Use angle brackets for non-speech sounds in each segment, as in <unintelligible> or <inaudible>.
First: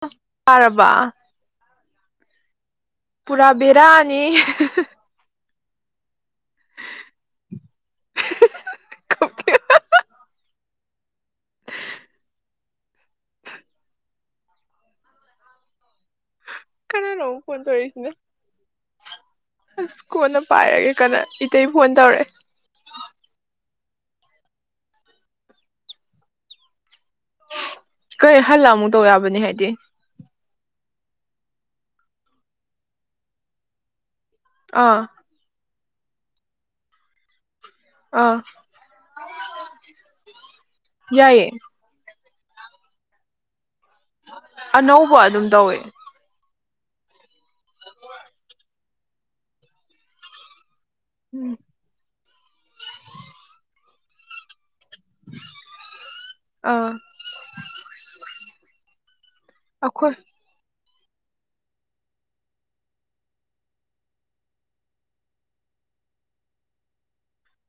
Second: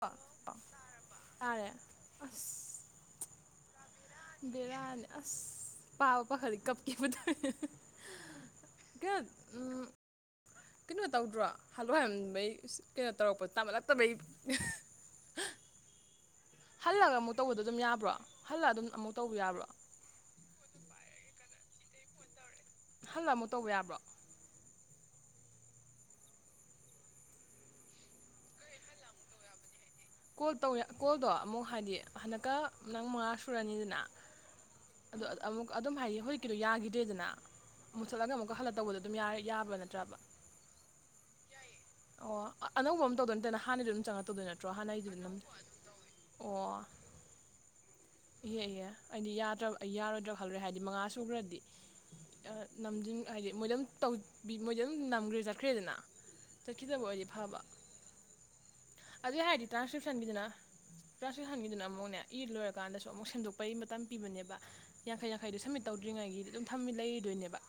ꯄꯥ ꯄꯝ ꯍꯜꯂꯣ ꯄꯥꯔꯕ ꯇꯥꯔꯕꯣ ꯇꯥꯔꯦ ꯑꯁ ꯄꯨꯔꯥ ꯕꯦꯔꯥꯅꯤ ꯕꯦꯔꯥꯅꯤ ꯑꯁ ꯄꯥꯕꯨ ꯄꯥꯈꯠꯂꯤ ꯀꯞꯀꯦꯕꯨ ꯇꯧꯏ ꯒꯟ ꯎꯝ ꯀꯩꯅꯣ ꯇꯧꯗ꯭ꯔꯣ ꯍꯜꯂꯣ ꯍꯥꯏꯃꯟꯕꯩ ꯀꯩꯅꯣ ꯇꯧꯔꯛꯄ ꯇꯥꯃꯜꯂꯛꯇꯕꯩ ꯍꯜꯂꯒ ꯀꯅꯥꯅꯣ ꯑꯃꯨꯛ ꯇꯧꯕꯗꯣ ꯐꯣꯟ ꯑꯗꯨꯝ ꯌꯥꯕ꯭ꯔꯣ ꯇꯧꯔꯛꯏꯁꯤꯅ ꯍꯜꯂ ꯑꯗꯨꯝ ꯑꯃꯨꯛ ꯇꯧꯕ ꯌꯥꯕ꯭ꯔꯣ ꯑꯁ ꯀꯣꯟꯅ ꯄꯥꯏꯔꯒꯦ ꯀꯟꯅꯥ ꯏꯇꯩ ꯐꯣꯟ ꯇꯧꯔꯛꯑꯦ ꯍꯜꯂ ꯑꯃꯨꯛ ꯇꯧꯕ ꯌꯥꯕ꯭ꯔꯣ ꯀꯔꯤ ꯍꯜꯂ ꯑꯃꯨꯛ ꯇꯧ ꯌꯥꯕꯅꯦ ꯍꯥꯏꯗꯤ ꯀꯣꯜ ꯇꯧꯌꯥ ꯀꯣꯜꯗꯣ ꯑꯃꯨꯛ ꯍꯥꯏꯗꯤ ꯍꯟꯗꯛꯀ ꯅꯪ ꯃꯉꯥ ꯁꯨꯔꯅꯤꯗꯅ ꯑꯥ ꯑꯗꯣ ꯑꯃꯨꯛ ꯑꯗꯨꯝ ꯍꯥꯏꯗꯤ ꯍꯧꯖꯤꯛꯀꯤꯗꯣ ꯌꯥꯒꯤꯗ꯭ꯔꯦꯗꯅ ꯃꯨꯠꯊꯠꯂꯒ ꯑꯥ ꯑꯃꯨꯛꯀ ꯍꯜꯂ ꯇꯧꯕꯗꯣ ꯑꯗꯨꯝ ꯌꯥꯔꯦ ꯌꯥꯕ꯭ꯔꯥ ꯅꯠꯇ꯭ꯔꯕ ꯌꯥꯏꯌꯦ ꯑꯣ ꯑꯅꯧꯕ ꯑꯃ ꯇꯧꯗꯣꯏ ꯅꯠꯇꯅ ꯍꯥꯟꯅꯩꯗꯨ ꯑꯗꯨꯝ ꯆꯪꯉ ꯇꯧꯗꯣꯏ ꯅꯠꯇ꯭ꯔꯣ ꯍꯥꯟꯅꯒꯤꯗꯨ ꯅꯨꯅꯝ ꯑꯅꯧꯕ ꯑꯗꯨꯝ ꯇꯧ ꯑꯣ ꯏꯍꯦ ꯏꯍꯦ ꯑꯩꯗꯤ ꯌꯥꯗ꯭ꯔꯕ ꯑꯩ ꯌꯥꯔꯣꯏꯗ꯭ꯔ ꯈꯜꯂꯨꯔꯦ ꯍꯥꯏꯗꯤ ꯃꯉꯥ ꯎꯝ ꯁꯨꯒ꯭ꯔꯗꯤ ꯅꯝꯖꯤꯡ ꯍꯥꯏꯗꯤ ꯃꯣꯏ ꯑꯗꯨꯝꯇꯧ ꯕꯤ ꯃꯣꯏꯗꯤ ꯑꯗꯨꯝ ꯅꯝꯈ꯭ꯔꯦ ꯆꯠꯈ꯭ꯔꯦꯗꯅ ꯑꯥ ꯆꯠꯈꯤꯗꯕ ꯑꯣꯏꯗꯤ ꯐꯕ ꯑꯗꯨꯏ ꯍꯥꯏꯔꯗꯤ ꯑꯩꯈꯣꯏ ꯇ꯭ꯔꯥꯟꯁꯀ꯭ꯔꯤꯞꯁꯟꯒꯤꯗꯅ ꯇ꯭ꯔꯥꯟꯁ꯭ꯀ꯭ꯔꯤꯞꯁꯟꯒꯤꯗꯨꯅꯥ ꯑꯃꯨꯛꯅꯦ ꯏꯂꯣꯏꯔꯀꯥꯟꯗꯁꯨ ꯑꯃꯨꯛ ꯁꯦꯝꯗꯣꯛꯄꯩ ꯃꯇꯝ ꯄꯤꯕꯅꯦꯕ ꯌꯥꯡꯈꯩ ꯌꯥꯡꯈꯩꯗꯣ ꯁꯝꯃꯤꯠ ꯇꯧꯗ꯭ꯔꯤꯉꯩꯒꯤꯗꯤ ꯑꯗꯨꯝ ꯊꯝꯃꯤ ꯂꯩꯔꯤꯗꯣꯏꯅꯦꯕ꯫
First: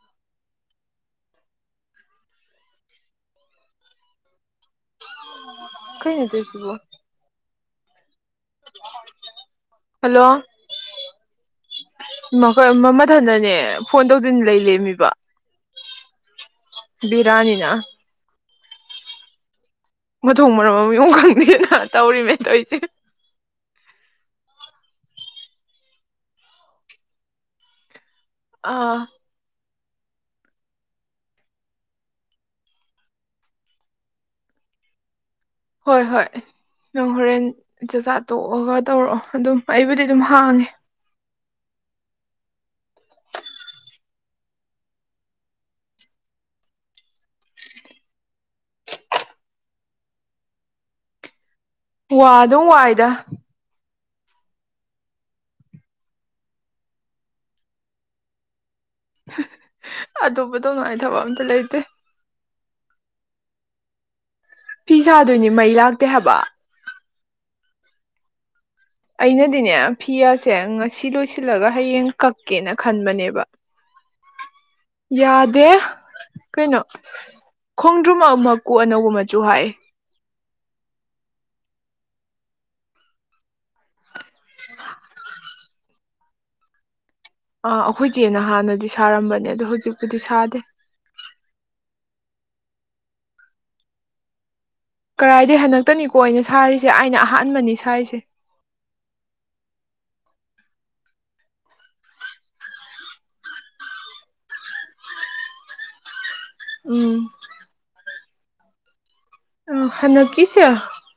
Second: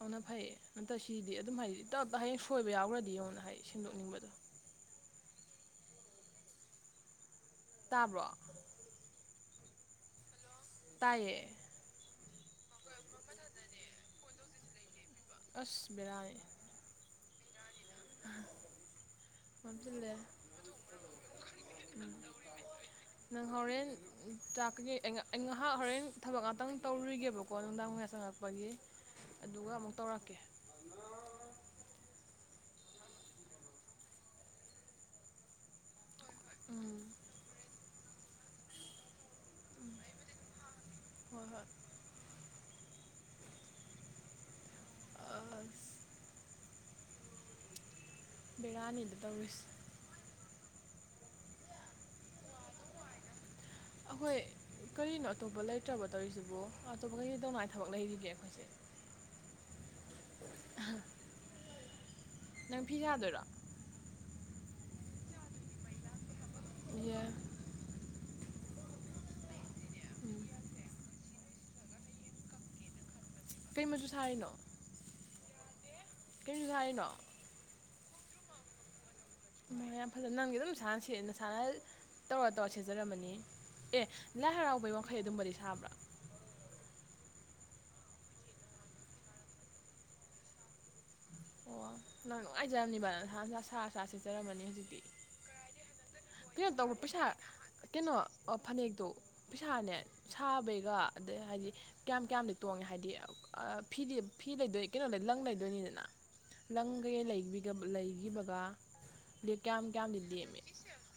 ꯑꯣꯅ ꯐꯩꯌꯦ ꯅꯠꯇ ꯁꯤꯗꯤ ꯑꯗꯨꯝ ꯍꯥꯏꯗꯤ ꯇꯞꯇꯥꯏ ꯍꯌꯦꯡ ꯁꯣꯏꯕ ꯌꯥꯎꯈ꯭ꯔꯗꯤ ꯌꯦꯡꯉ‌ꯣꯅ ꯍꯥꯏ ꯁꯦꯝꯗꯣꯛꯅꯤꯡꯕꯗꯣ꯫ ꯀꯩꯅꯣ ꯇꯧꯏꯁꯤꯕꯨ꯫ ꯇꯥꯕ꯭ꯔꯣ ꯍꯜꯂꯣ ꯇꯥꯏꯌꯦ ꯃꯈꯣꯏ ꯃꯃꯥꯊꯟꯗꯅꯦ ꯐꯣꯟ ꯇꯧꯁꯤꯟ ꯂꯩ ꯂꯦꯝꯃꯤꯕ ꯑꯁ ꯕꯦꯔ‌ꯥꯅ‌ꯦ ꯕꯤꯔꯥꯅꯤꯅ <unintelligible> ꯃꯝꯖꯤꯜꯂ‌ꯦ ꯃꯊꯣꯡ ꯃꯔꯝ ꯑꯝ ꯃꯑꯣꯡ ꯈꯪꯗꯦꯅ ꯇꯧꯔꯤꯃꯦꯗ ꯇꯧꯏꯁꯦ ꯅꯪ ꯍꯣꯔꯦꯟ ꯆꯥꯛꯀꯩꯀꯩ ꯑꯩ ꯉꯥꯏꯍꯥꯛ ꯍꯣꯔꯦꯟ ꯊꯕꯛ ꯉꯥꯛꯇꯪ ꯇꯧꯔꯨꯒꯦꯕꯀꯣ ꯅꯨꯡꯗꯥꯡ ꯋꯥꯏ ꯌꯥꯆꯪꯉꯛ ꯄꯒꯤ ꯑꯥ ꯑꯗꯨꯒ ꯑꯃꯨꯛ ꯇꯧꯔꯛꯀꯦ ꯍꯣꯏ ꯍꯣꯏ ꯎꯝ ꯅꯪ ꯍꯣꯔꯦꯟ ꯆꯥꯛꯆꯥ ꯇꯣꯛꯑꯒ ꯇꯧꯔꯛꯑꯣ ꯑꯗꯨꯝ ꯑꯩꯕꯨꯗꯤ ꯑꯗꯨꯝ ꯍꯥꯡꯉꯦ ꯍꯣꯏ ꯍꯣꯏ ꯑꯁ <unintelligible> ꯕ‌ꯦꯔꯥꯅꯤꯗ ꯇꯧꯔꯤꯁ ꯋꯥꯗꯨꯝ ꯋꯥꯏꯗ ꯑꯩꯈꯣꯏ ꯀꯔꯤꯅꯣ ꯑꯇꯣꯞꯄ ꯂꯩꯇ꯭ꯔꯕ ꯇꯧꯔꯤꯁꯤꯕꯨ ꯑꯇꯣꯞꯄ ꯀꯩꯀꯩ ꯇꯧꯅꯉꯥꯏ ꯊꯕꯛ ꯂꯩꯔꯤꯒꯦ ꯑꯩꯈꯣꯏꯁꯦ ꯑꯇꯣꯞꯄ ꯇꯧꯅꯉꯥꯏ ꯊꯕꯛ ꯑꯝꯇ ꯂꯩꯇꯦ ꯅꯪ ꯐꯤ ꯁꯥꯗꯣꯏꯔꯣ ꯐꯤ ꯁꯥꯗꯣꯏꯅꯤ ꯃꯩ ꯂꯥꯛꯇꯦ ꯍꯥꯏꯕ ꯏꯍꯦ ꯑꯩꯅꯗꯤꯅꯦ ꯎꯝ ꯐꯤꯒꯁꯦ ꯉꯁꯤ ꯂꯣꯏꯁꯤꯜꯂꯒ ꯍꯌꯦꯡ ꯀꯛꯀꯦꯅ ꯈꯟꯕꯅꯦ ꯀꯩ ꯃꯆꯨ ꯁꯥꯔꯤꯅꯣ <unintelligible> ꯌꯥꯗꯦ ꯀꯩ ꯃꯆꯨ ꯀꯩꯅꯣ ꯁꯥꯔꯤꯅꯣ ꯈꯣꯡꯗ꯭ꯔꯨꯝ ꯑ ꯃꯀꯨ ꯑꯅꯧꯕ ꯃꯆꯨ ꯍꯥꯏ ꯍ ꯌꯥꯝ ꯐꯖꯅ ꯅꯪꯗꯤ ꯑꯗꯨꯝ ꯁꯥꯟꯅ ꯁꯦꯠꯅ ꯅꯁꯥꯅ ꯇꯧꯔ ꯇꯧꯔ ꯁꯦꯠꯆꯔꯃꯅꯤ ꯑꯦ ꯂꯥꯏ ꯍꯔꯥꯎꯕꯩ ꯋꯥꯡꯈꯩ ꯑꯗꯨꯝꯕꯗꯤ ꯁꯥꯕ꯭ꯔꯥ ꯑꯥ ꯑꯩꯈꯣꯏꯆꯦꯅ ꯍꯥꯟꯅꯗꯤ ꯁꯥꯔꯝꯕꯅꯦ ꯑꯗꯣ ꯍꯧꯖꯤꯛꯄꯨꯗꯤ ꯁꯥꯗꯦ ꯑꯣ ꯅꯪ ꯅꯨꯡꯉꯥꯏꯖꯔꯝꯅꯤꯕ ꯅꯁꯥꯟ ꯁꯥ ꯁꯥ ꯁꯦꯠꯆꯔꯝꯃꯅꯤ ꯍꯧꯖꯤꯛꯇꯤ ꯀꯔꯥꯏꯗꯩ ꯍꯟꯗꯛꯇꯅꯤꯀꯣ ꯑꯩꯅ ꯁꯥꯔꯤꯁꯦ ꯑꯩꯅ ꯑꯍꯥꯟꯕꯅꯤ ꯁꯥꯏꯁꯦ ꯑꯣ ꯐꯅꯦꯛꯇꯣ ꯄꯩꯁꯥꯅꯦ ꯁꯥꯕꯩꯒ ꯑꯗꯩ ꯍꯥꯏꯗꯤ ꯀꯌꯥꯝ ꯀꯌꯥꯝꯗꯤ ꯇꯣꯡꯉꯦ ꯍꯥꯏꯗꯤ ꯐꯤꯗꯤ ꯐꯤ ꯂꯩꯗꯣꯏ ꯀꯩꯅꯣ ꯂꯪ ꯂꯩꯗꯣꯏꯅꯤꯗꯅ ꯂꯪ ꯀꯩꯀꯩ ꯎꯝ ꯂꯩꯈꯤꯕꯤꯒ ꯂꯩꯈꯤꯕꯒ ꯂ‌ꯦꯝ ꯀꯌꯥꯝ ꯀꯌꯥꯝꯗꯤ ꯂꯦꯝꯃꯦ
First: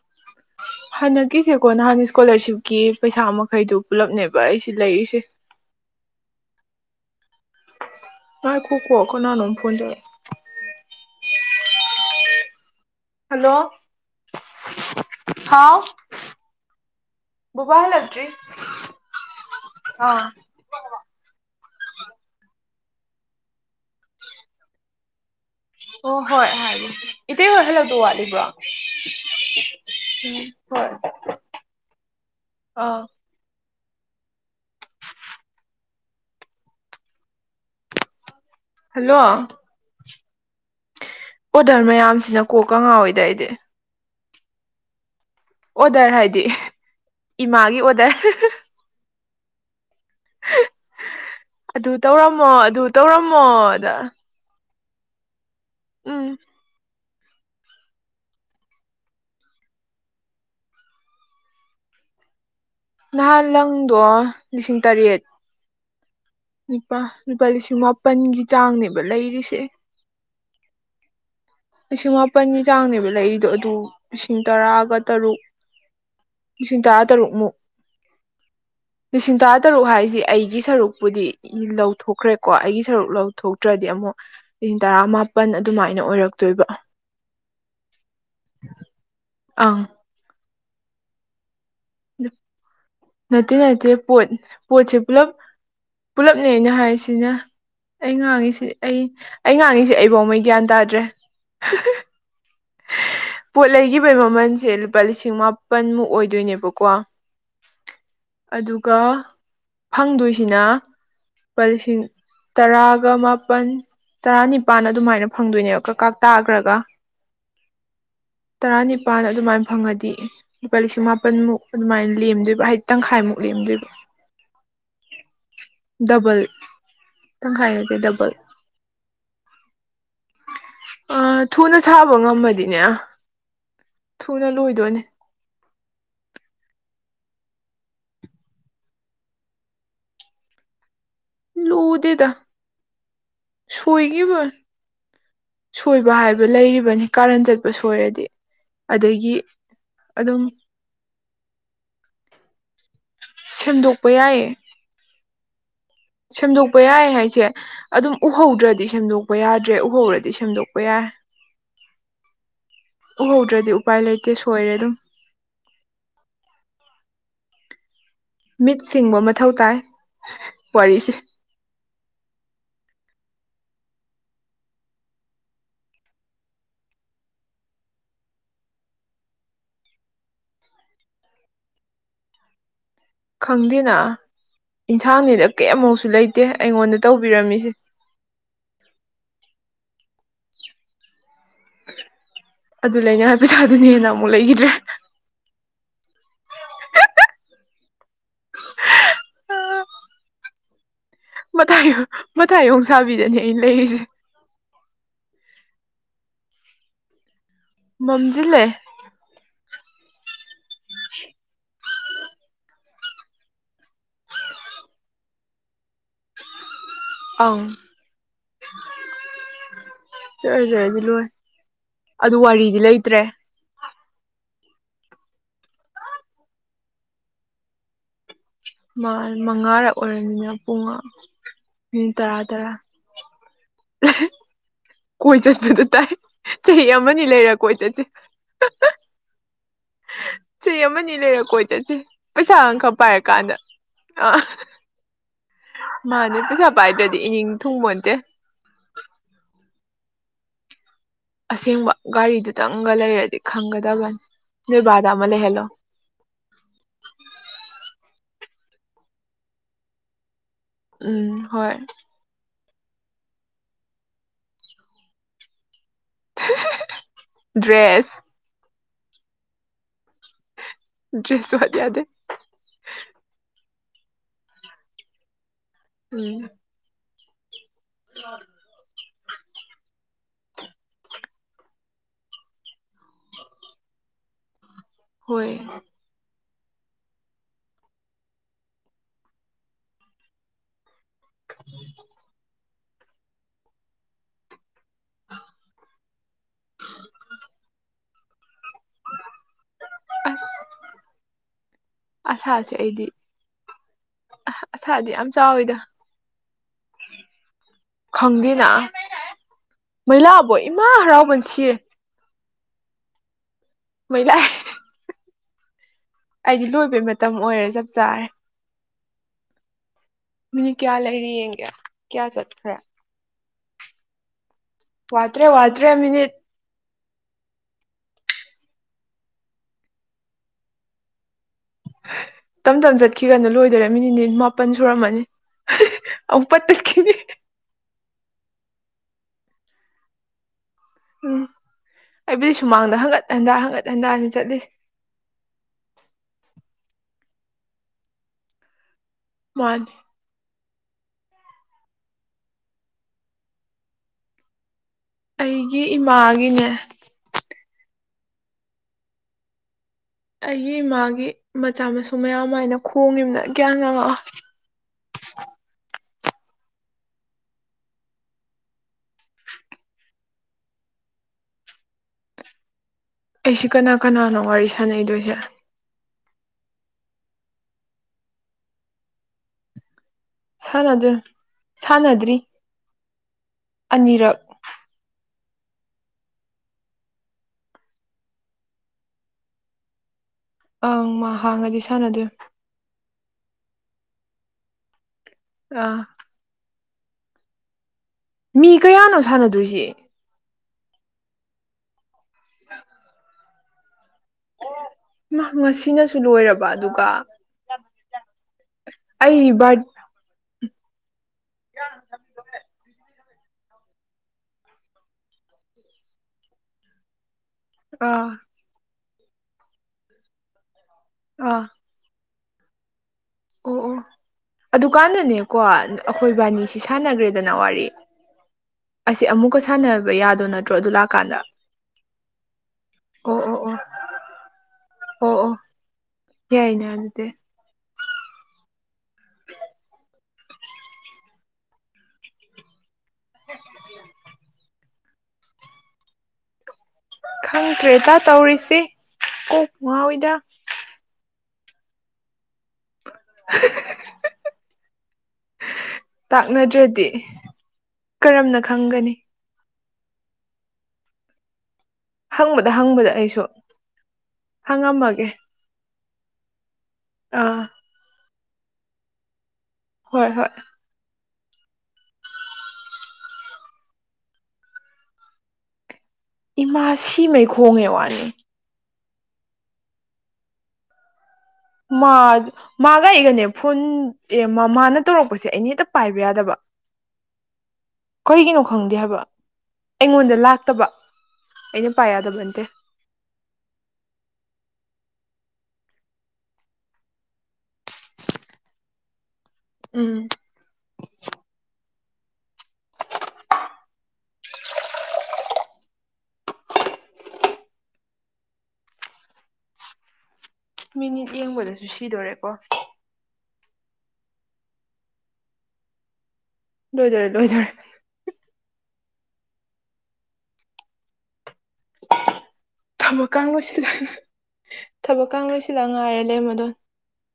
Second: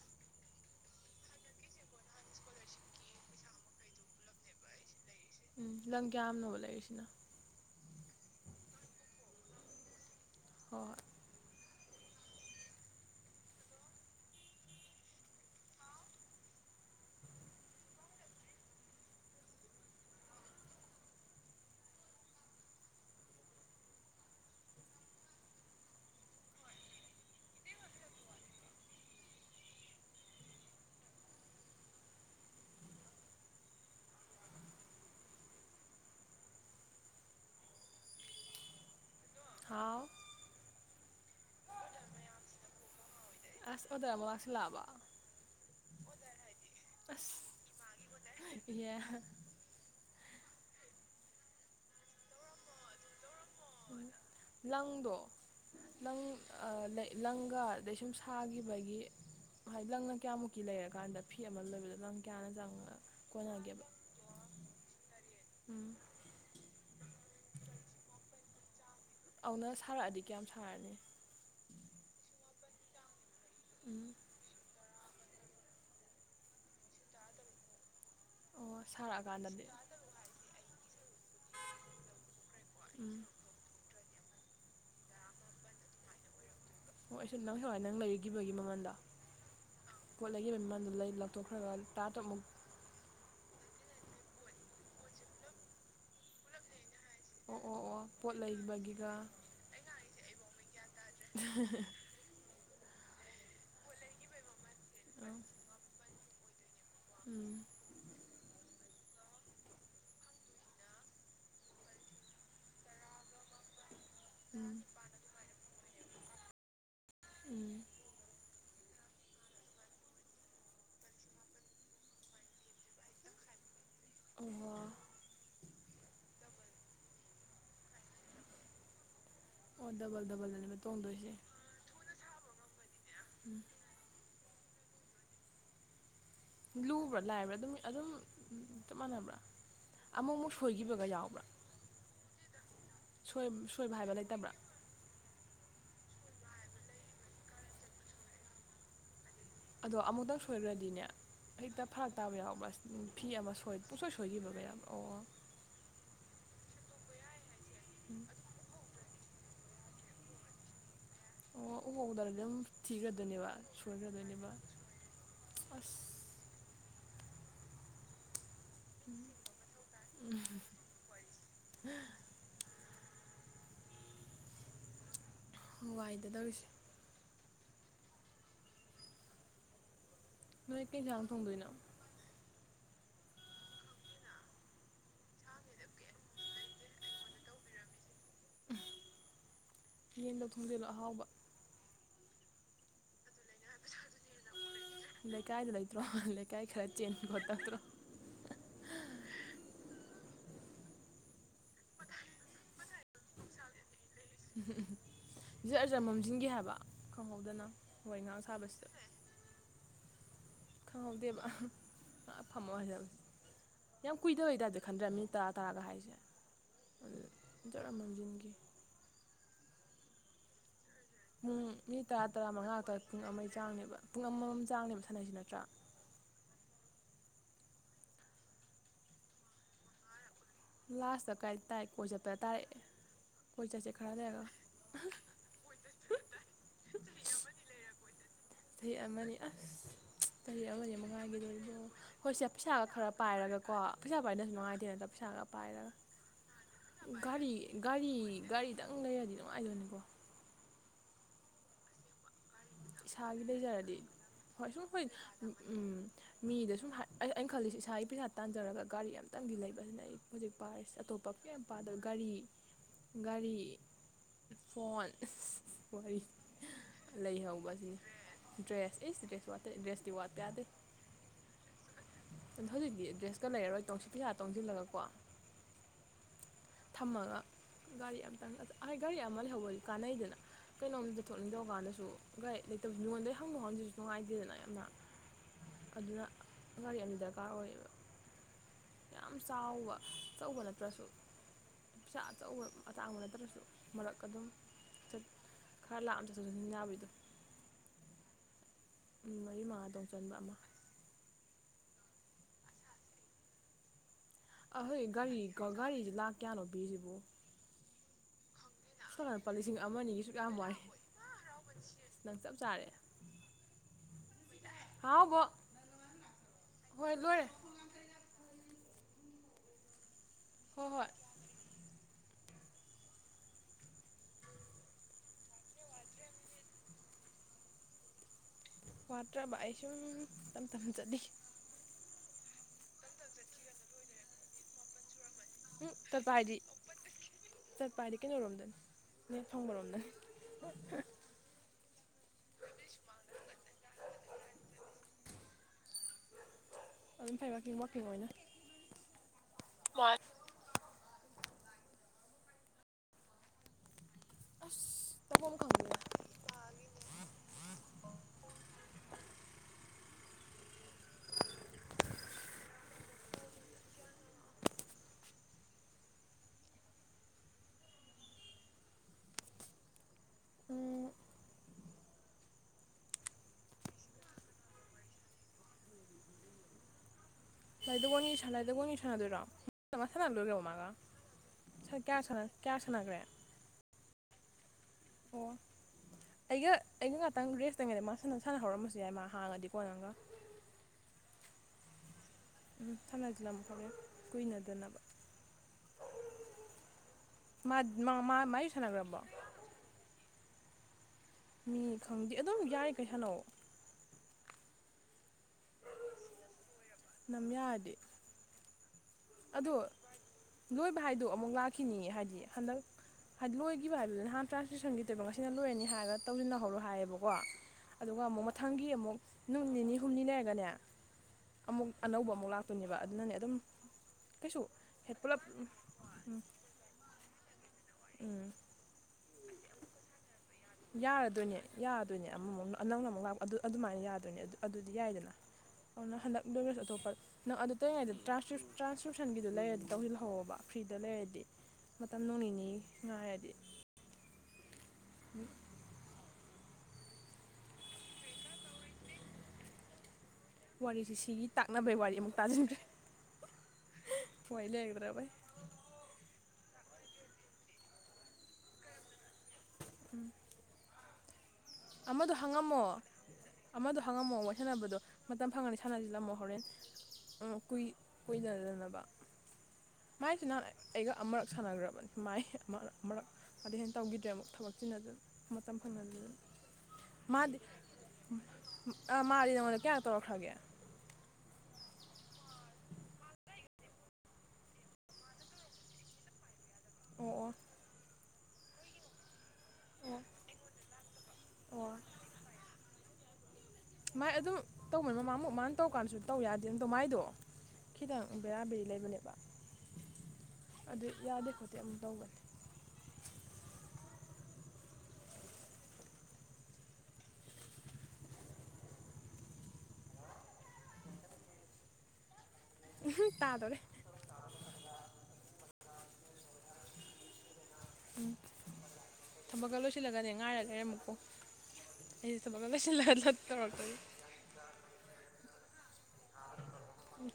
<unintelligible> ꯍꯥꯟꯗꯛꯀꯤꯁꯦꯀꯣ ꯅꯍꯥꯟ ꯏꯁꯀꯣꯂꯥꯔꯁꯤꯞꯀꯤ ꯄꯩꯁꯥ ꯃꯈꯩꯗꯨ ꯄꯨꯜꯂꯞꯅꯦꯕ ꯑꯩꯁꯤ ꯂꯩꯔꯤꯁꯦ ꯎꯝ ꯂꯪ ꯀꯌꯥꯝꯅ‌ꯣꯕ ꯂꯩꯔꯤꯁꯤꯅ ꯉꯥꯏꯈꯣꯀꯣ ꯀꯅꯥꯅꯣꯝ ꯐꯣꯟ ꯇꯧꯔꯛꯑ ꯍꯣꯏ ꯍꯣꯏ ꯍꯜꯂꯣ ꯍꯥꯎ ꯕꯕꯥ ꯍꯜꯂꯛꯇꯔꯤ ꯑꯥ ꯑꯣ ꯍꯣꯏ ꯍꯥꯏꯒ‌ꯦ ꯏꯇꯩ ꯍ‌ꯣꯏ ꯍꯜꯂꯛꯗꯣ ꯋꯥꯠꯂꯤꯕ꯭ꯔꯣ ꯎꯝ <inaudible> ꯑꯥ꯫ ꯍꯜꯂꯣ꯫ ꯍꯥꯎ꯫ ꯑꯣꯗꯔ ꯃꯌꯥꯝꯁꯤꯅ ꯀꯣꯛ ꯀ ꯉꯥꯎꯋꯏꯗ ꯑꯩꯗꯤ꯫ ꯑꯁ ꯑꯣꯗꯔ ꯑꯃꯨꯛ ꯂꯥꯛꯁꯤꯟꯂꯛ ꯑꯕꯣ꯫ ꯑꯣꯗꯔ ꯍꯥꯏꯗꯤ ꯑꯁ ꯏꯃꯥꯒꯤ ꯑꯣꯗꯔ꯫ ꯏꯍꯦ꯫ ꯑꯗꯨ ꯇꯧꯔꯝꯃꯣ ꯑꯗꯨ ꯇꯧꯔꯝꯃꯣ꯫ ꯂꯪꯗꯣ ꯂꯪ ꯎꯝ ꯑꯥ ꯂꯩ꯫ ꯂꯪꯒ ꯑꯗꯩ ꯁꯨꯝ ꯁꯥꯈꯤꯕꯒꯤ ꯍꯥꯏ ꯂꯪꯅ ꯀꯌꯥꯃꯨꯛꯀꯤ ꯂꯩꯔꯀꯥꯟꯗ ꯐꯤ ꯑꯃ ꯂꯣꯏꯕꯗ ꯂꯪ ꯀꯌꯥꯅ ꯆꯪꯉ ꯅꯍꯥꯟ ꯀꯣꯟꯅꯒꯦꯕ ꯂꯪꯗꯣ ꯂꯤꯁꯤꯡ ꯇꯔꯦꯠ ꯎꯝ꯫ ꯂꯨꯄꯥ ꯂꯨꯄꯥ ꯂꯤꯁꯤꯡ ꯃꯥꯄꯟꯒꯤ ꯆꯥꯡꯅꯦꯕ ꯂꯩꯔꯤꯁꯦ꯫ ꯑꯧꯅ ꯁꯥꯔꯛꯑꯗꯤ ꯀꯌꯥꯝ ꯁꯥꯔꯅꯤ꯫ ꯂꯤꯁꯤꯡ ꯃꯥꯄꯟꯒꯤ ꯆꯥꯡꯅꯦꯕ ꯂꯩꯔꯤꯗꯣ ꯑꯗꯨ ꯎꯝ ꯂꯤꯁꯤꯡ ꯇꯔꯥꯒ ꯇꯔꯨꯛ ꯂꯤꯁꯤꯡ ꯇꯔꯥ ꯇꯔꯨꯛꯃꯨꯛ꯫ ꯑꯣ ꯂꯤꯁꯤꯡ ꯇꯔꯥ ꯁꯥꯔꯛꯑꯀꯥꯟꯗꯗꯤ ꯇꯔꯨꯛ ꯍꯥꯏꯁꯤ ꯑꯩꯒꯤ ꯁꯔꯨꯛꯄꯨꯗꯤ ꯂꯧꯊꯣꯛꯈ꯭ꯔꯦꯀꯣ ꯑꯩꯒꯤ ꯁꯔꯨꯛ ꯎꯝ ꯂꯧꯊꯣꯛꯇ꯭ꯔꯗꯤ ꯑꯃꯨꯛ ꯂꯤꯁꯤꯡ ꯇꯔꯥ ꯃꯥꯄꯟ ꯑꯗꯨꯃꯥꯏꯅ ꯑꯣꯏꯔꯛ ꯍꯣꯏ ꯑꯩꯁꯨ ꯅꯪ <unintelligible> ꯅꯪ ꯂꯩꯈꯤꯕꯒꯤ ꯃꯃꯟꯗꯣ꯫ ꯑꯪ ꯄꯣꯠ ꯂꯩꯒꯤꯕꯩ ꯃꯃꯜꯗꯨ ꯂꯣꯏ ꯂꯧꯊꯣꯛꯈ꯭ꯔꯒ ꯇꯥꯔ ꯇꯔꯨꯛ ꯃꯨꯛ ꯅꯠꯇꯦ ꯅꯠꯇꯦ ꯄꯣꯠ ꯄꯣꯠꯁꯦ ꯄꯨꯜꯂꯞ ꯄꯨꯜꯂꯞꯅꯦ ꯑꯩꯅ ꯍꯥꯏꯁꯤ꯫ ꯑꯩꯅ ꯑꯣ ꯑꯣ ꯑꯣ ꯑꯩ ꯄꯣꯠ ꯉꯥꯡꯉꯤꯁꯤ ꯑꯩ ꯂꯩꯕꯒꯤꯒ ꯑꯩ ꯉꯥꯡꯉꯤꯁꯤ ꯑꯩꯐꯥꯎꯃꯩ ꯒ꯭ꯌꯥꯟ ꯇꯥꯗ꯭ꯔꯦ꯫ ꯄꯣꯠ ꯂꯩꯈꯤꯕꯒꯤ ꯃꯃꯜꯁꯦ ꯂꯨꯄꯥ ꯂꯤꯁꯤꯡ ꯑꯪ ꯃꯥꯄꯟꯃꯨꯛ ꯑꯣꯏꯗꯣꯏꯅꯦꯕꯀꯣ꯫ ꯎꯝ꯫ ꯑꯗꯨꯒ ꯐꯪꯗꯣꯏꯁꯤꯅ ꯂꯨꯄꯥ ꯂꯤꯁꯤꯡ ꯇꯔꯥꯒ ꯃꯥꯄꯜ꯫ ꯎꯝ ꯇꯔꯥꯅꯤꯄꯥꯥꯟ ꯑꯗꯨꯃꯥꯏꯅ ꯐꯪꯗꯣꯏꯅꯦꯕ ꯀꯀꯥꯛ ꯇꯥꯒꯔꯒ꯫ ꯎꯝ꯫ ꯇꯔꯥꯅꯤꯄꯥꯜ ꯑꯗꯨꯃꯥꯏꯅ ꯐꯪꯉꯗꯤ꯫ ꯂꯨꯄꯥ ꯂꯤꯁꯤꯡ ꯃꯥꯄꯟꯃꯨꯛ ꯑꯗꯨꯃꯥꯏꯅ ꯂꯦꯝꯗꯣꯏꯕ ꯍꯥꯏꯗꯤ ꯇꯪꯈꯥꯏꯃꯨꯛ ꯂꯦꯝꯗꯣꯏꯕ꯫ ꯎꯍꯣ꯫ ꯗꯕꯜ ꯇꯪꯈꯥꯏ ꯅꯠꯇꯦ ꯗꯕꯜ꯫ ꯑꯣ ꯗꯕꯜ ꯗꯕꯜꯗꯅꯦꯕ ꯑ ꯇꯣꯡꯗꯣꯏꯁꯦ ꯊꯨꯅ ꯁꯥꯕ ꯉꯝꯃꯗꯤꯅꯦ ꯎꯝ ꯊꯨꯅ ꯂꯣꯏꯗꯣꯏꯅꯦ꯫ ꯂꯨꯕ꯭ꯔꯥ ꯂꯥꯏꯕ꯭ꯔꯥ ꯑꯗꯨꯝ ꯑꯗꯨꯝ ꯆꯞ ꯃꯥꯟꯅꯕ꯭ꯔꯥ ꯑꯃꯨꯛ ꯑꯃꯨꯛ ꯁꯣꯏꯈꯤꯕꯒ ꯌꯥꯎꯕ꯭ꯔꯥ꯫ ꯂꯨꯗꯦꯗ ꯁꯣꯏ ꯁꯣꯏꯕ ꯍꯥꯏꯕ ꯁꯨꯏꯒꯤꯕ ꯂꯩꯇꯕ꯭ꯔꯥ ꯁꯣꯏꯕ ꯍꯥꯏꯕ ꯂꯩꯔꯤꯕꯅꯤ ꯀꯥꯔꯟ ꯆꯠꯄ ꯁꯣꯏꯔꯗꯤ ꯑꯗꯒꯤ ꯑꯗꯣ ꯑꯃꯨꯛꯇꯪ ꯑꯗꯨꯝ ꯁꯣꯏꯈ꯭ꯔꯗꯤꯅꯦ ꯍꯦꯛꯇ ꯐꯔꯛ ꯇꯥꯕ ꯌꯥꯎꯕꯔꯁ ꯐꯤ ꯑꯃ ꯁꯣꯏ ꯁꯦꯝꯗꯣꯛꯄ ꯄꯨꯡꯁꯣꯏ ꯌꯥꯏꯌꯦ ꯁꯣꯏꯈꯤꯕꯒ ꯌꯥꯝ ꯑꯣ ꯁꯦꯝꯗꯣꯛꯄ ꯌꯥꯏ ꯍꯥꯏꯁꯦ ꯑꯗꯨꯝ ꯎꯍꯧꯗ꯭ꯔꯗꯤ ꯁꯦꯝꯗꯣꯛ ꯄꯌꯥꯗ꯭ꯔꯦ ꯎꯍꯧꯔꯗꯤ ꯁꯦꯝꯗꯣꯛꯄ ꯌꯥꯏ꯫ ꯑꯣ ꯎꯕꯧꯗꯔꯗꯤ ꯑꯗꯨꯝ ꯊꯤꯒ꯭ꯔꯗꯣꯏꯅꯦꯕ ꯎꯍꯧꯗ꯭ꯔꯗꯤ ꯎꯄꯥꯏ ꯂꯩꯇꯦ ꯁꯣꯏꯈ꯭ꯔꯗꯣꯏꯅꯦꯕ ꯁꯣꯏꯔꯦ ꯑꯗꯨꯝ ꯑꯁ꯫ ꯃꯤꯠ ꯁꯤꯡꯕ ꯃꯊꯧ ꯇꯥꯏ ꯋꯥꯔꯤꯁꯦ꯫ ꯋꯥꯏꯗ ꯇꯧꯔꯤꯁꯦ꯫ ꯅꯣꯏ ꯀꯩ ꯏꯟꯁꯥꯡ ꯊꯣꯡꯗꯣꯏꯅꯣ꯫ ꯈꯪꯗꯦꯅ ꯌꯦꯟꯁꯥꯡꯅꯤꯗ ꯀꯔꯤꯃꯧꯁꯨ ꯂꯩꯇꯦ ꯑꯩꯉꯣꯟꯗ ꯇꯧꯕꯤꯔꯝꯃꯤꯁꯤ꯫ ꯌꯦꯟꯇꯣꯛ ꯊꯣꯡꯖꯤꯟꯂꯨ ꯑꯍꯥꯎꯕ꯫ ꯑꯗꯨ ꯂꯩꯅꯤꯉꯥꯏ ꯄꯩꯁꯥꯗꯨꯅ ꯍꯦꯟꯅ ꯑꯃꯨꯛ ꯂꯩꯈꯤꯗ꯭ꯔꯦ꯫ ꯂꯩꯀꯥꯏꯗ ꯂꯩꯇ꯭ꯔꯣ ꯂꯩꯀꯥꯏ ꯈꯔ ꯆꯦꯟꯕ ꯈꯣꯠꯇꯛꯇ꯭ꯔꯣ ꯃꯊꯥꯏ ꯃꯊꯥꯏ ꯌꯣꯡꯁꯕꯤꯗꯅꯦ ꯑꯩ ꯂꯩꯔꯤꯁꯦ ꯎꯝ ꯎꯝ ꯎꯝ ꯁꯤꯖ ꯑꯖ ꯃꯝꯁꯤꯟꯒꯦ ꯍꯥꯏꯕ ꯈꯪꯍꯧꯗꯅ ꯍꯣꯏ ꯉꯍꯥꯛ ꯃꯝꯁꯤꯜꯂꯦ ꯁꯥꯕꯁꯤꯗ ꯈꯪꯍꯧꯗꯦꯕ ꯑꯍ ꯐꯝꯃꯣ ꯍꯥꯏꯖꯕꯁ ꯌꯥꯝ ꯀꯨꯏꯗꯧꯣꯏꯇꯥꯔꯗꯤ ꯈꯟꯗ꯭ꯔꯦ ꯃꯤ ꯇꯔꯥ ꯇꯔꯥꯒ ꯍꯥꯏꯁꯦ ꯖꯔꯥ ꯃꯥꯡꯖꯤꯟꯒ ꯆꯔ ꯆꯔꯗꯤ ꯂꯣꯏ ꯄꯨꯡ ꯃꯤ ꯇꯔꯥ ꯑꯗꯨ ꯋꯥꯔꯤꯗꯤ ꯇꯔꯥꯃꯉꯥꯥꯛꯇ ꯂꯩꯇ꯭ꯔꯦ ꯄꯨꯡ ꯑꯃꯒꯤ ꯆꯥꯡꯅꯦꯕ ꯄꯨꯡ ꯑꯃꯃꯝ ꯆꯥꯡꯅꯦꯕ ꯁꯥꯟꯅꯩꯁꯤ ꯅꯠꯇ꯭ꯔꯥ ꯃꯉꯥꯔꯛ ꯑꯣꯏꯔꯕꯅꯤꯅ ꯄꯨꯡ ꯂꯥꯁꯇ ꯀꯥꯏ ꯇꯥꯏ ꯀꯣꯏ ꯃꯤꯅꯤꯠ ꯇꯔꯥ ꯆꯠꯄꯗ ꯇꯥꯔꯛꯑꯦ ꯇꯔꯥ ꯀꯣꯏ ꯆꯠꯁꯦ ꯈꯔ ꯂꯩꯔꯒ ꯀꯣꯏ ꯆ ꯅꯗ ꯇꯥꯏ ꯆꯍꯤ ꯑꯃꯅꯤ ꯂꯩꯔ ꯀꯣꯏ ꯆꯠꯁꯤ ꯍꯍ ꯑ ꯆꯍꯤ ꯑꯃꯥ ꯑꯅꯤ ꯑꯃꯨꯛ ꯑꯃꯅꯤ ꯂꯩꯔ ꯀꯣꯏ ꯉꯥꯏꯒꯤꯗꯣꯏꯗꯣ ꯆꯠꯁꯦ ꯍꯣꯏꯁꯦ ꯄꯩꯁꯥ ꯄꯩꯁꯥꯒ ꯑꯃꯈꯛ ꯈꯔ ꯄꯥꯏꯔꯀꯥꯟꯗ ꯄꯥꯏꯔꯒꯀꯣ ꯄꯩꯁꯥ ꯑꯥ ꯄꯥꯏꯗꯁꯨ ꯃꯉꯥꯏꯗꯦ ꯅꯠꯇ ꯄꯩꯁꯥꯒ ꯄꯥꯏꯔꯒ ꯃꯥꯅꯦ ꯄꯩꯁꯥ ꯄꯥꯏꯗ꯭ꯔꯗꯤ ꯏꯅꯤꯡ ꯒꯥꯔꯤ ꯊꯨꯡꯄꯣꯟꯇꯦ ꯒꯥꯔꯤ ꯒꯥꯔꯤꯗꯪ ꯂꯩꯔꯗꯤ ꯅꯨꯡꯉꯥꯏꯗꯣꯏꯅꯤꯀꯣ ꯑꯁꯦꯡꯕ ꯒꯥꯔꯤꯗꯨꯇꯪꯒ ꯂꯩꯔꯗꯤ ꯏꯁꯥꯒꯤ ꯂꯩꯖꯔꯗꯤ ꯈꯪꯒꯗꯕꯅꯤ ꯅꯣꯏꯕꯥꯗ ꯑꯃ ꯂꯩꯍꯜꯂꯣ ꯎꯝ ꯃꯤꯗ ꯁꯨꯝ ꯑꯩꯅ ꯈꯜꯂꯤꯁꯤꯦ ꯏꯁꯥꯒꯤ ꯄꯩꯁꯥ ꯇꯥꯟꯖꯔꯒ ꯒꯥꯔꯤ ꯑꯇꯪꯗꯤ ꯂꯩꯕꯕꯁꯤꯅ ꯑꯩ ꯍꯧꯖꯤꯛ ꯄꯥꯔꯤꯁꯦ ꯑꯇꯣꯞꯄ ꯎꯝ ꯀꯌꯥꯝ ꯍꯣꯏ ꯄꯥꯗ ꯒꯥꯔꯤ ꯒꯥꯔꯤ ꯐꯣꯟ ꯋꯥꯔꯤ ꯍꯦꯍꯦꯍꯦ ꯂꯩꯍꯧꯕꯁꯤ ꯗ꯭ꯔꯦꯁ ꯑꯦꯁ ꯗ꯭ꯔꯦꯁ ꯋꯥꯠꯠꯇꯦ ꯗ꯭ꯔꯦꯁꯇꯤ ꯋꯥꯠꯄ ꯀ ꯌꯥꯗꯦ ꯗ꯭ꯔꯦꯁꯨꯋꯥꯗꯤꯗꯦ ꯁ ꯍꯧꯖꯤꯛꯇꯤ ꯗ꯭ꯔꯦꯁꯀ ꯂꯩꯔꯔꯣꯏ ꯇꯣꯡꯁꯤ ꯄꯩꯁꯥ ꯇꯣꯡꯖꯤꯜꯂꯒꯀꯣ ꯎꯝ ꯊꯝꯃꯒ ꯒꯥꯔꯤ ꯑꯝꯇꯪ ꯑꯩꯍ ꯒꯥꯔꯤ ꯑꯃ ꯂꯩꯍꯧꯕꯗꯤ ꯀꯥꯟꯅꯩꯗꯅ ꯀꯩꯅꯣꯝꯗ ꯊꯣꯛꯅꯤꯡꯗꯧ ꯀꯥꯟꯗꯁꯨ ꯁꯨ ꯒ ꯂꯩꯇꯕꯁꯨ ꯃꯤꯉꯣꯟꯗꯩ ꯍꯪꯉꯨ ꯍꯪꯗꯁꯨ ꯅꯨꯡꯉꯥꯏꯗꯦꯗꯅ ꯌꯥꯝꯅ ꯍꯣꯏ ꯑꯗꯨꯅ ꯒꯥꯔꯤ ꯑꯗꯨ ꯗꯔꯀꯥꯔ ꯑꯣꯏꯌꯦꯕ ꯌꯥꯝ ꯆꯥꯎꯕ ꯑꯆꯧꯕ ꯅꯠꯇ꯭ꯔꯁꯨ ꯑꯆꯧꯕ ꯑꯇꯥꯡꯕ ꯅꯠꯇ꯭ꯔꯁꯨ ꯃꯔꯛ ꯑꯗꯨꯝ ꯈꯔ ꯂꯥꯛ ꯑꯝꯇꯁꯨ ꯑꯗꯨꯝ ꯌꯥꯕꯤ ꯑ ꯃꯤ ꯃꯔꯤ ꯃꯉꯥꯗꯪ ꯆꯟꯕ ꯑꯁ ꯑꯃ ꯑꯁꯥꯁꯦ ꯑꯩꯗꯤ ꯑꯩꯍꯣꯏ ꯑꯁꯥꯗꯤ ꯌꯥꯝ ꯒꯥꯔꯤ ꯆꯥꯎꯋꯤꯗ ꯒꯥꯔꯤꯁꯤ ꯂꯥꯛ ꯀꯌꯥꯅꯣ ꯄꯤꯁꯤꯕꯣ ꯈꯪꯗꯦꯅ꯫ ꯁꯣꯅ ꯂꯨꯄꯥ ꯂꯤꯁꯤꯡ ꯑꯃ ꯑꯅꯤꯒꯤ ꯁꯨꯛ ꯌꯥꯝ ꯃꯩꯂꯥꯕꯣ ꯋꯥꯏ ꯏꯃꯥ ꯍꯔꯥꯎꯕꯅ ꯁꯤꯔꯦ ꯅꯪ ꯆꯞ ꯆꯥꯔꯦ ꯃꯂ ꯍꯥꯎꯕꯣ ꯑꯩꯗꯤ ꯂꯣꯏꯕꯩ ꯍꯣꯏ ꯃꯇꯝ ꯂꯣꯏꯔꯦ ꯑꯣꯏꯔꯦ ꯆꯞ ꯆꯥꯔꯦ ꯃꯤꯅꯤ ꯍꯣꯏ ꯀꯌꯥ ꯍꯣꯏ ꯂꯩꯔꯤ ꯌꯦꯡꯒꯦ ꯀꯌꯥ ꯆꯠꯈ꯭ꯔꯦ ꯋꯥꯇ꯭ꯔꯦ ꯋꯥꯇ꯭ꯔꯦ ꯃꯤꯅꯤꯠ꯫ ꯋꯥꯠꯇ꯭ꯔꯕ ꯑꯩ ꯁꯨꯝ ꯏ ꯇꯝ ꯇꯝ ꯆꯂꯤ ꯇꯝ ꯇꯞ ꯆꯠꯈꯤꯒꯅꯨ ꯂꯣꯏꯗꯣꯏꯔꯦ ꯃꯤꯅꯤꯠ ꯃꯥꯄꯜ ꯁꯨꯔꯝꯃꯅꯤ꯫ ꯍꯤꯍꯤ ꯎꯝ ꯆꯠꯄ ꯑꯃꯨꯛ ꯍꯥꯏꯗꯤ ꯄꯠ ꯇꯠꯈꯤꯅꯤ ꯆꯠꯄ ꯍꯥꯏꯗꯤ ꯀꯩꯅꯣꯔꯣꯝꯗꯅꯤ ꯅꯦꯠ ꯐꯪꯕꯔꯣꯝꯗꯅꯤ ꯎꯝ ꯑꯩꯕꯨꯗꯤ ꯁꯨꯃꯥꯡꯗ ꯍꯪꯒꯠ ꯍꯟꯗ ꯍꯟꯒꯠ ꯍꯟꯗꯥꯅꯤ ꯆꯠꯂꯤꯁꯦ ꯑꯗꯨꯝ ꯐꯩ ꯋꯥꯛꯀꯤꯡ ꯋꯥꯛꯀꯤꯡ ꯑꯣꯏꯅ꯫ ꯃꯅꯤ ꯋꯥ ꯑꯁ ꯇꯃꯣ ꯑꯩꯒꯤ ꯑꯣꯀꯥꯟ ꯏꯃꯥꯒꯤꯅꯦ ꯍ ꯑꯩꯒꯤ ꯏꯃꯥꯒꯤ ꯃꯆꯥ ꯃꯁꯨ ꯃꯌꯥꯝ ꯍꯥꯏꯅ ꯈꯣꯡꯉꯤꯕꯅ ꯒ꯭ꯌꯥꯟ ꯉꯥꯡꯉꯛꯑꯣ ꯎꯝ ꯑꯩꯁꯤ ꯀꯅꯥ ꯀꯅꯥꯅꯣ ꯋꯥꯔꯤ ꯁꯥꯟꯅꯩꯗꯣꯏꯁꯦ꯫ ꯂꯥꯏꯗꯕꯅꯤ ꯁ ꯂꯥꯏꯗꯒꯅꯤ ꯁꯥꯟꯅꯗꯣꯏꯔꯥ ꯁꯥꯟꯅ ꯂꯣꯏꯒꯦꯕꯃꯥꯒ ꯁꯥꯟꯅꯗꯣꯏ ꯁ ꯀꯌꯥ ꯁꯥꯟꯅꯗ꯭ꯔꯤ ꯁꯥꯟꯅ ꯁꯥꯟꯅꯈ꯭ꯔꯦ ꯑꯅꯤꯔꯛ꯫ ꯑꯣ ꯑꯩꯒ ꯑꯩꯅ ꯉꯥꯛꯇꯪ ꯔꯦꯁ ꯇꯧꯉꯩꯗ ꯃꯥ ꯁꯥꯟꯅꯍꯧꯔꯝꯃꯁꯨ ꯌꯥꯏ ꯃꯥ ꯍꯥꯡꯉꯗꯤꯀꯣ ꯅꯪꯒ꯫ ꯑꯪ ꯃꯥ ꯍꯥꯡꯉꯗꯤ ꯁꯥꯟꯅꯗꯣꯏ ꯊꯝꯅ ꯂꯝ ꯃꯈ ꯐꯦ ꯀꯨꯏꯅꯗꯟꯅꯅꯕ ꯑ ꯃꯥ ꯃꯥꯥꯏ ꯁꯥꯟꯅꯈ꯭ꯔꯕꯣ ꯀꯥꯟꯅꯗꯣꯏꯁꯦ ꯃꯤ ꯈꯪꯗꯦ ꯑꯗꯨꯝ ꯌꯥꯔꯤ ꯀꯩ ꯁꯥꯟꯅꯧ꯫ ꯉꯁꯤꯅꯁꯨ ꯂꯣꯏꯔꯕ ꯑꯗꯨꯒ ꯅꯝꯌꯥꯔꯗꯦ ꯑꯩ ꯑꯗꯣ ꯕꯥꯔꯠ ꯂꯣꯏꯕ ꯍꯥꯏꯗꯣ ꯑꯃꯨꯛ ꯂꯥꯛꯈꯤꯅꯤ ꯍꯥꯏꯗꯤ ꯍꯟꯗꯛ ꯍꯥꯏꯗꯤ ꯂꯣꯏꯈꯤꯕ ꯍꯥꯏꯕꯗꯨꯗꯤ ꯅꯍꯥꯟ ꯇ꯭ꯔꯥꯟꯁꯃꯤꯁꯟꯒꯤ ꯉꯁꯤꯅ ꯂꯣꯏꯔꯅꯤ ꯍꯥꯏꯔꯒ ꯇꯧꯁꯤꯟꯅꯍꯧꯂꯣ ꯍꯥꯏꯌꯦꯕꯀꯣ ꯑꯗꯨꯒ ꯑꯥ ꯑꯃꯨꯛ ꯃꯊꯪꯒꯤ ꯑꯃꯨꯛ ꯅꯨꯠ ꯅꯤꯅꯤ ꯍꯨꯝꯅꯤ ꯂꯩꯔꯒꯅꯦ ꯑꯥ ꯑꯃꯨꯛ ꯑꯅꯧꯕ ꯑꯃꯨꯛ ꯂꯥꯛꯄ ꯑꯗꯨꯅꯦꯕ ꯑꯗꯨꯅꯅꯦ ꯑꯗꯨꯝ ꯑꯣ ꯑꯣ ꯀꯩꯁꯨ ꯍꯦꯛ ꯄꯨꯂꯞ ꯑꯗꯨꯀꯥꯟꯗꯅꯦꯀꯣ ꯑꯩꯈꯣꯏ ꯏ ꯎꯝ ꯕꯥꯅꯤꯁꯤ ꯁꯥꯟꯅꯈ꯭ꯔꯦꯗꯅ ꯋꯥꯔꯤ ꯎꯝ ꯑꯁꯤ ꯑꯃꯨꯛꯀ ꯁꯥꯟꯅꯕ ꯌꯥꯗꯣ ꯅꯠꯇ ꯌꯥꯔꯗꯣꯏꯅꯦ ꯌꯥꯗꯣꯏꯅꯦ ꯑꯃꯃꯨꯛ ꯅꯧꯅ ꯑꯃꯨꯛ ꯂꯥꯛ ꯑꯣ ꯑꯣ ꯑꯣ ꯑꯗꯨꯃꯥꯏꯅ ꯌꯥꯗꯣꯏꯅꯦ ꯑꯗꯨ ꯑꯗꯨꯗꯤ ꯌꯥꯏꯗꯅ ꯑꯣ ꯑꯣ ꯑꯗꯨꯅ ꯍꯟꯗꯛ ꯂꯣꯏꯔꯁꯨ ꯌꯥꯏꯅꯦ ꯑꯇꯣꯞꯄ ꯑꯗꯨꯗꯤ ꯅꯪ ꯑꯗꯨ ꯇꯩꯅꯉꯩꯗ ꯇ꯭ꯔꯥꯟꯁꯀ꯭ꯔꯤꯞꯁꯟꯒꯤꯗꯨꯣ ꯂꯩꯔꯗꯤ ꯇꯧꯁꯤꯜꯍꯧꯕ ꯐ꯭ꯔꯤꯗ ꯂꯩꯔꯗꯤ ꯃꯇꯝ ꯅꯣꯡ ꯅꯤꯅꯤ ꯉꯥꯏꯔꯗꯤ ꯎ ꯈꯪꯗ꯭ꯔꯦꯗ ꯇꯧꯔꯤꯁꯤ ꯀꯣꯛꯄꯨ ꯉꯥꯎꯏꯗ ꯋꯥꯔꯤꯁꯤ ꯁꯤꯒꯤ ꯇꯥꯛꯅꯕꯩ ꯋꯥꯔꯤ ꯑꯃꯨꯛ ꯇꯥꯁꯤꯟꯗ꯭ꯔꯦ ꯋꯥꯔꯤ ꯂꯩꯒꯗ꯭ꯔꯕꯩ ꯇꯥꯛꯅꯗ꯭ꯔꯗꯤ ꯀꯔꯝꯅ ꯈꯪꯒꯅꯤ꯫ ꯎꯝ ꯑꯃꯗꯣ ꯍꯪꯕꯗ ꯍꯪꯉꯝꯃꯣ ꯍꯪꯕꯗ ꯑꯩꯁꯨ ꯑꯃꯗꯣ ꯍꯪꯉꯝꯃꯣ ꯋꯥꯔꯤ ꯁꯥꯟꯅꯕꯗꯣ ꯍꯪꯉꯝꯃꯒꯦ ꯃꯇꯝ ꯐꯪꯉꯥꯅꯤ ꯁꯥꯟꯅꯁꯤꯜꯂꯝꯃꯣ ꯍꯣꯔꯦꯟ꯫ ꯎ ꯑꯥ ꯀꯨꯏꯅꯗꯅꯕ ꯍꯣꯏ ꯍꯣꯏ ꯃꯥꯏꯁꯤꯅ ꯑꯩꯒ ꯑꯃꯨꯔꯛ ꯁꯥꯟꯅꯈ꯭ꯔꯕꯅꯤ ꯃꯥꯏ ꯑꯃꯛ ꯑꯃꯛ ꯑꯗꯨꯗꯤꯩ ꯍꯦꯟꯅ ꯇꯧꯈꯤꯗ꯭ꯔꯦ ꯑꯃꯨꯛ ꯊꯕꯛ ꯆꯤꯟꯅꯖ ꯃꯆꯝ ꯐꯪꯅꯁꯤ ꯏꯃꯥꯁꯤ ꯃꯥꯗꯤ ꯃꯥꯗꯤ ꯅꯪꯉꯣꯟꯗ ꯀꯌꯥꯔꯛ ꯇꯧꯔꯛꯈ꯭ꯔꯒꯦ꯫ ꯃꯥꯒ ꯏꯒꯅꯦ ꯐꯣꯟ ꯑꯦ ꯃꯥꯅ ꯇꯧꯔꯛꯄꯁꯦ ꯑꯩꯅ ꯍꯦꯛꯇ ꯄꯥꯏꯕ ꯌꯥꯗꯕ ꯑꯣ ꯑꯣ ꯀꯔꯤꯒꯤꯅꯣ ꯈꯪꯗꯦ ꯍꯥꯏꯕ ꯑꯣ ꯑꯩꯉꯣꯟꯗ ꯂꯥꯛꯇꯕ ꯑꯩꯅ ꯑꯣ ꯄꯥꯏ ꯌꯥꯗꯕ ꯅꯠꯇꯦ ꯃꯥꯏ ꯑꯗꯨꯝ ꯇꯧꯕꯅꯤ ꯃꯃꯥꯡ ꯃꯛ ꯃꯥꯅ ꯇꯧ ꯀꯥꯟꯗꯁꯨ ꯇꯧ ꯌꯥꯗꯦ ꯑꯝꯇꯣ ꯃꯥꯏꯗꯣ ꯈꯤꯇꯪ ꯕꯦꯔꯥꯕꯕꯦꯔꯤ ꯂꯩꯕꯅꯦꯕ ꯎꯝ ꯑꯗꯨ ꯌꯥꯗꯦ ꯈꯣꯠꯇꯦ ꯑꯃꯨꯛ ꯇꯧꯒꯅꯤ ꯃꯤꯅꯤꯠ ꯌꯦꯡꯕꯗꯁꯨ ꯁꯤꯗꯣꯔꯦꯀꯣ ꯇꯥꯗꯔꯦ <unintelligible> ꯂꯣꯏꯗꯣꯏꯔꯦ ꯂꯣꯏꯗꯣꯏꯣꯔꯦ ꯎꯝ ꯊꯕꯛꯀ ꯂꯣꯏꯁꯤꯜꯂꯒꯅꯦ ꯉꯥꯏꯔꯒꯦ ꯑꯃꯨꯛꯀꯣ ꯆꯁꯤ ꯇꯧꯔꯛ ꯇ ꯊꯕꯛ ꯀꯥꯡꯁꯤꯗ ꯉꯥꯏ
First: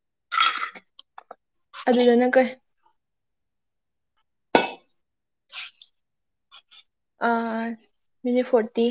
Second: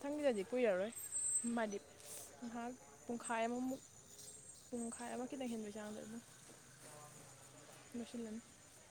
ꯊꯪꯕꯤꯗꯗꯤ ꯀꯨꯏꯔꯔꯣꯏ ꯃꯗꯤꯞ ꯑꯗꯨꯗꯅ ꯀꯩ ꯃꯍꯥꯛꯥꯛ ꯄꯨꯡꯈꯥꯏ ꯑꯃꯃꯨꯛ ꯄꯨꯡꯈꯥꯏ ꯑꯃ ꯈꯤꯇꯪ ꯍꯦꯟꯗꯣꯏ ꯆꯥꯗꯣꯏꯅ ꯑꯥ ꯃꯤꯅꯤ ꯐꯣꯔꯇꯤ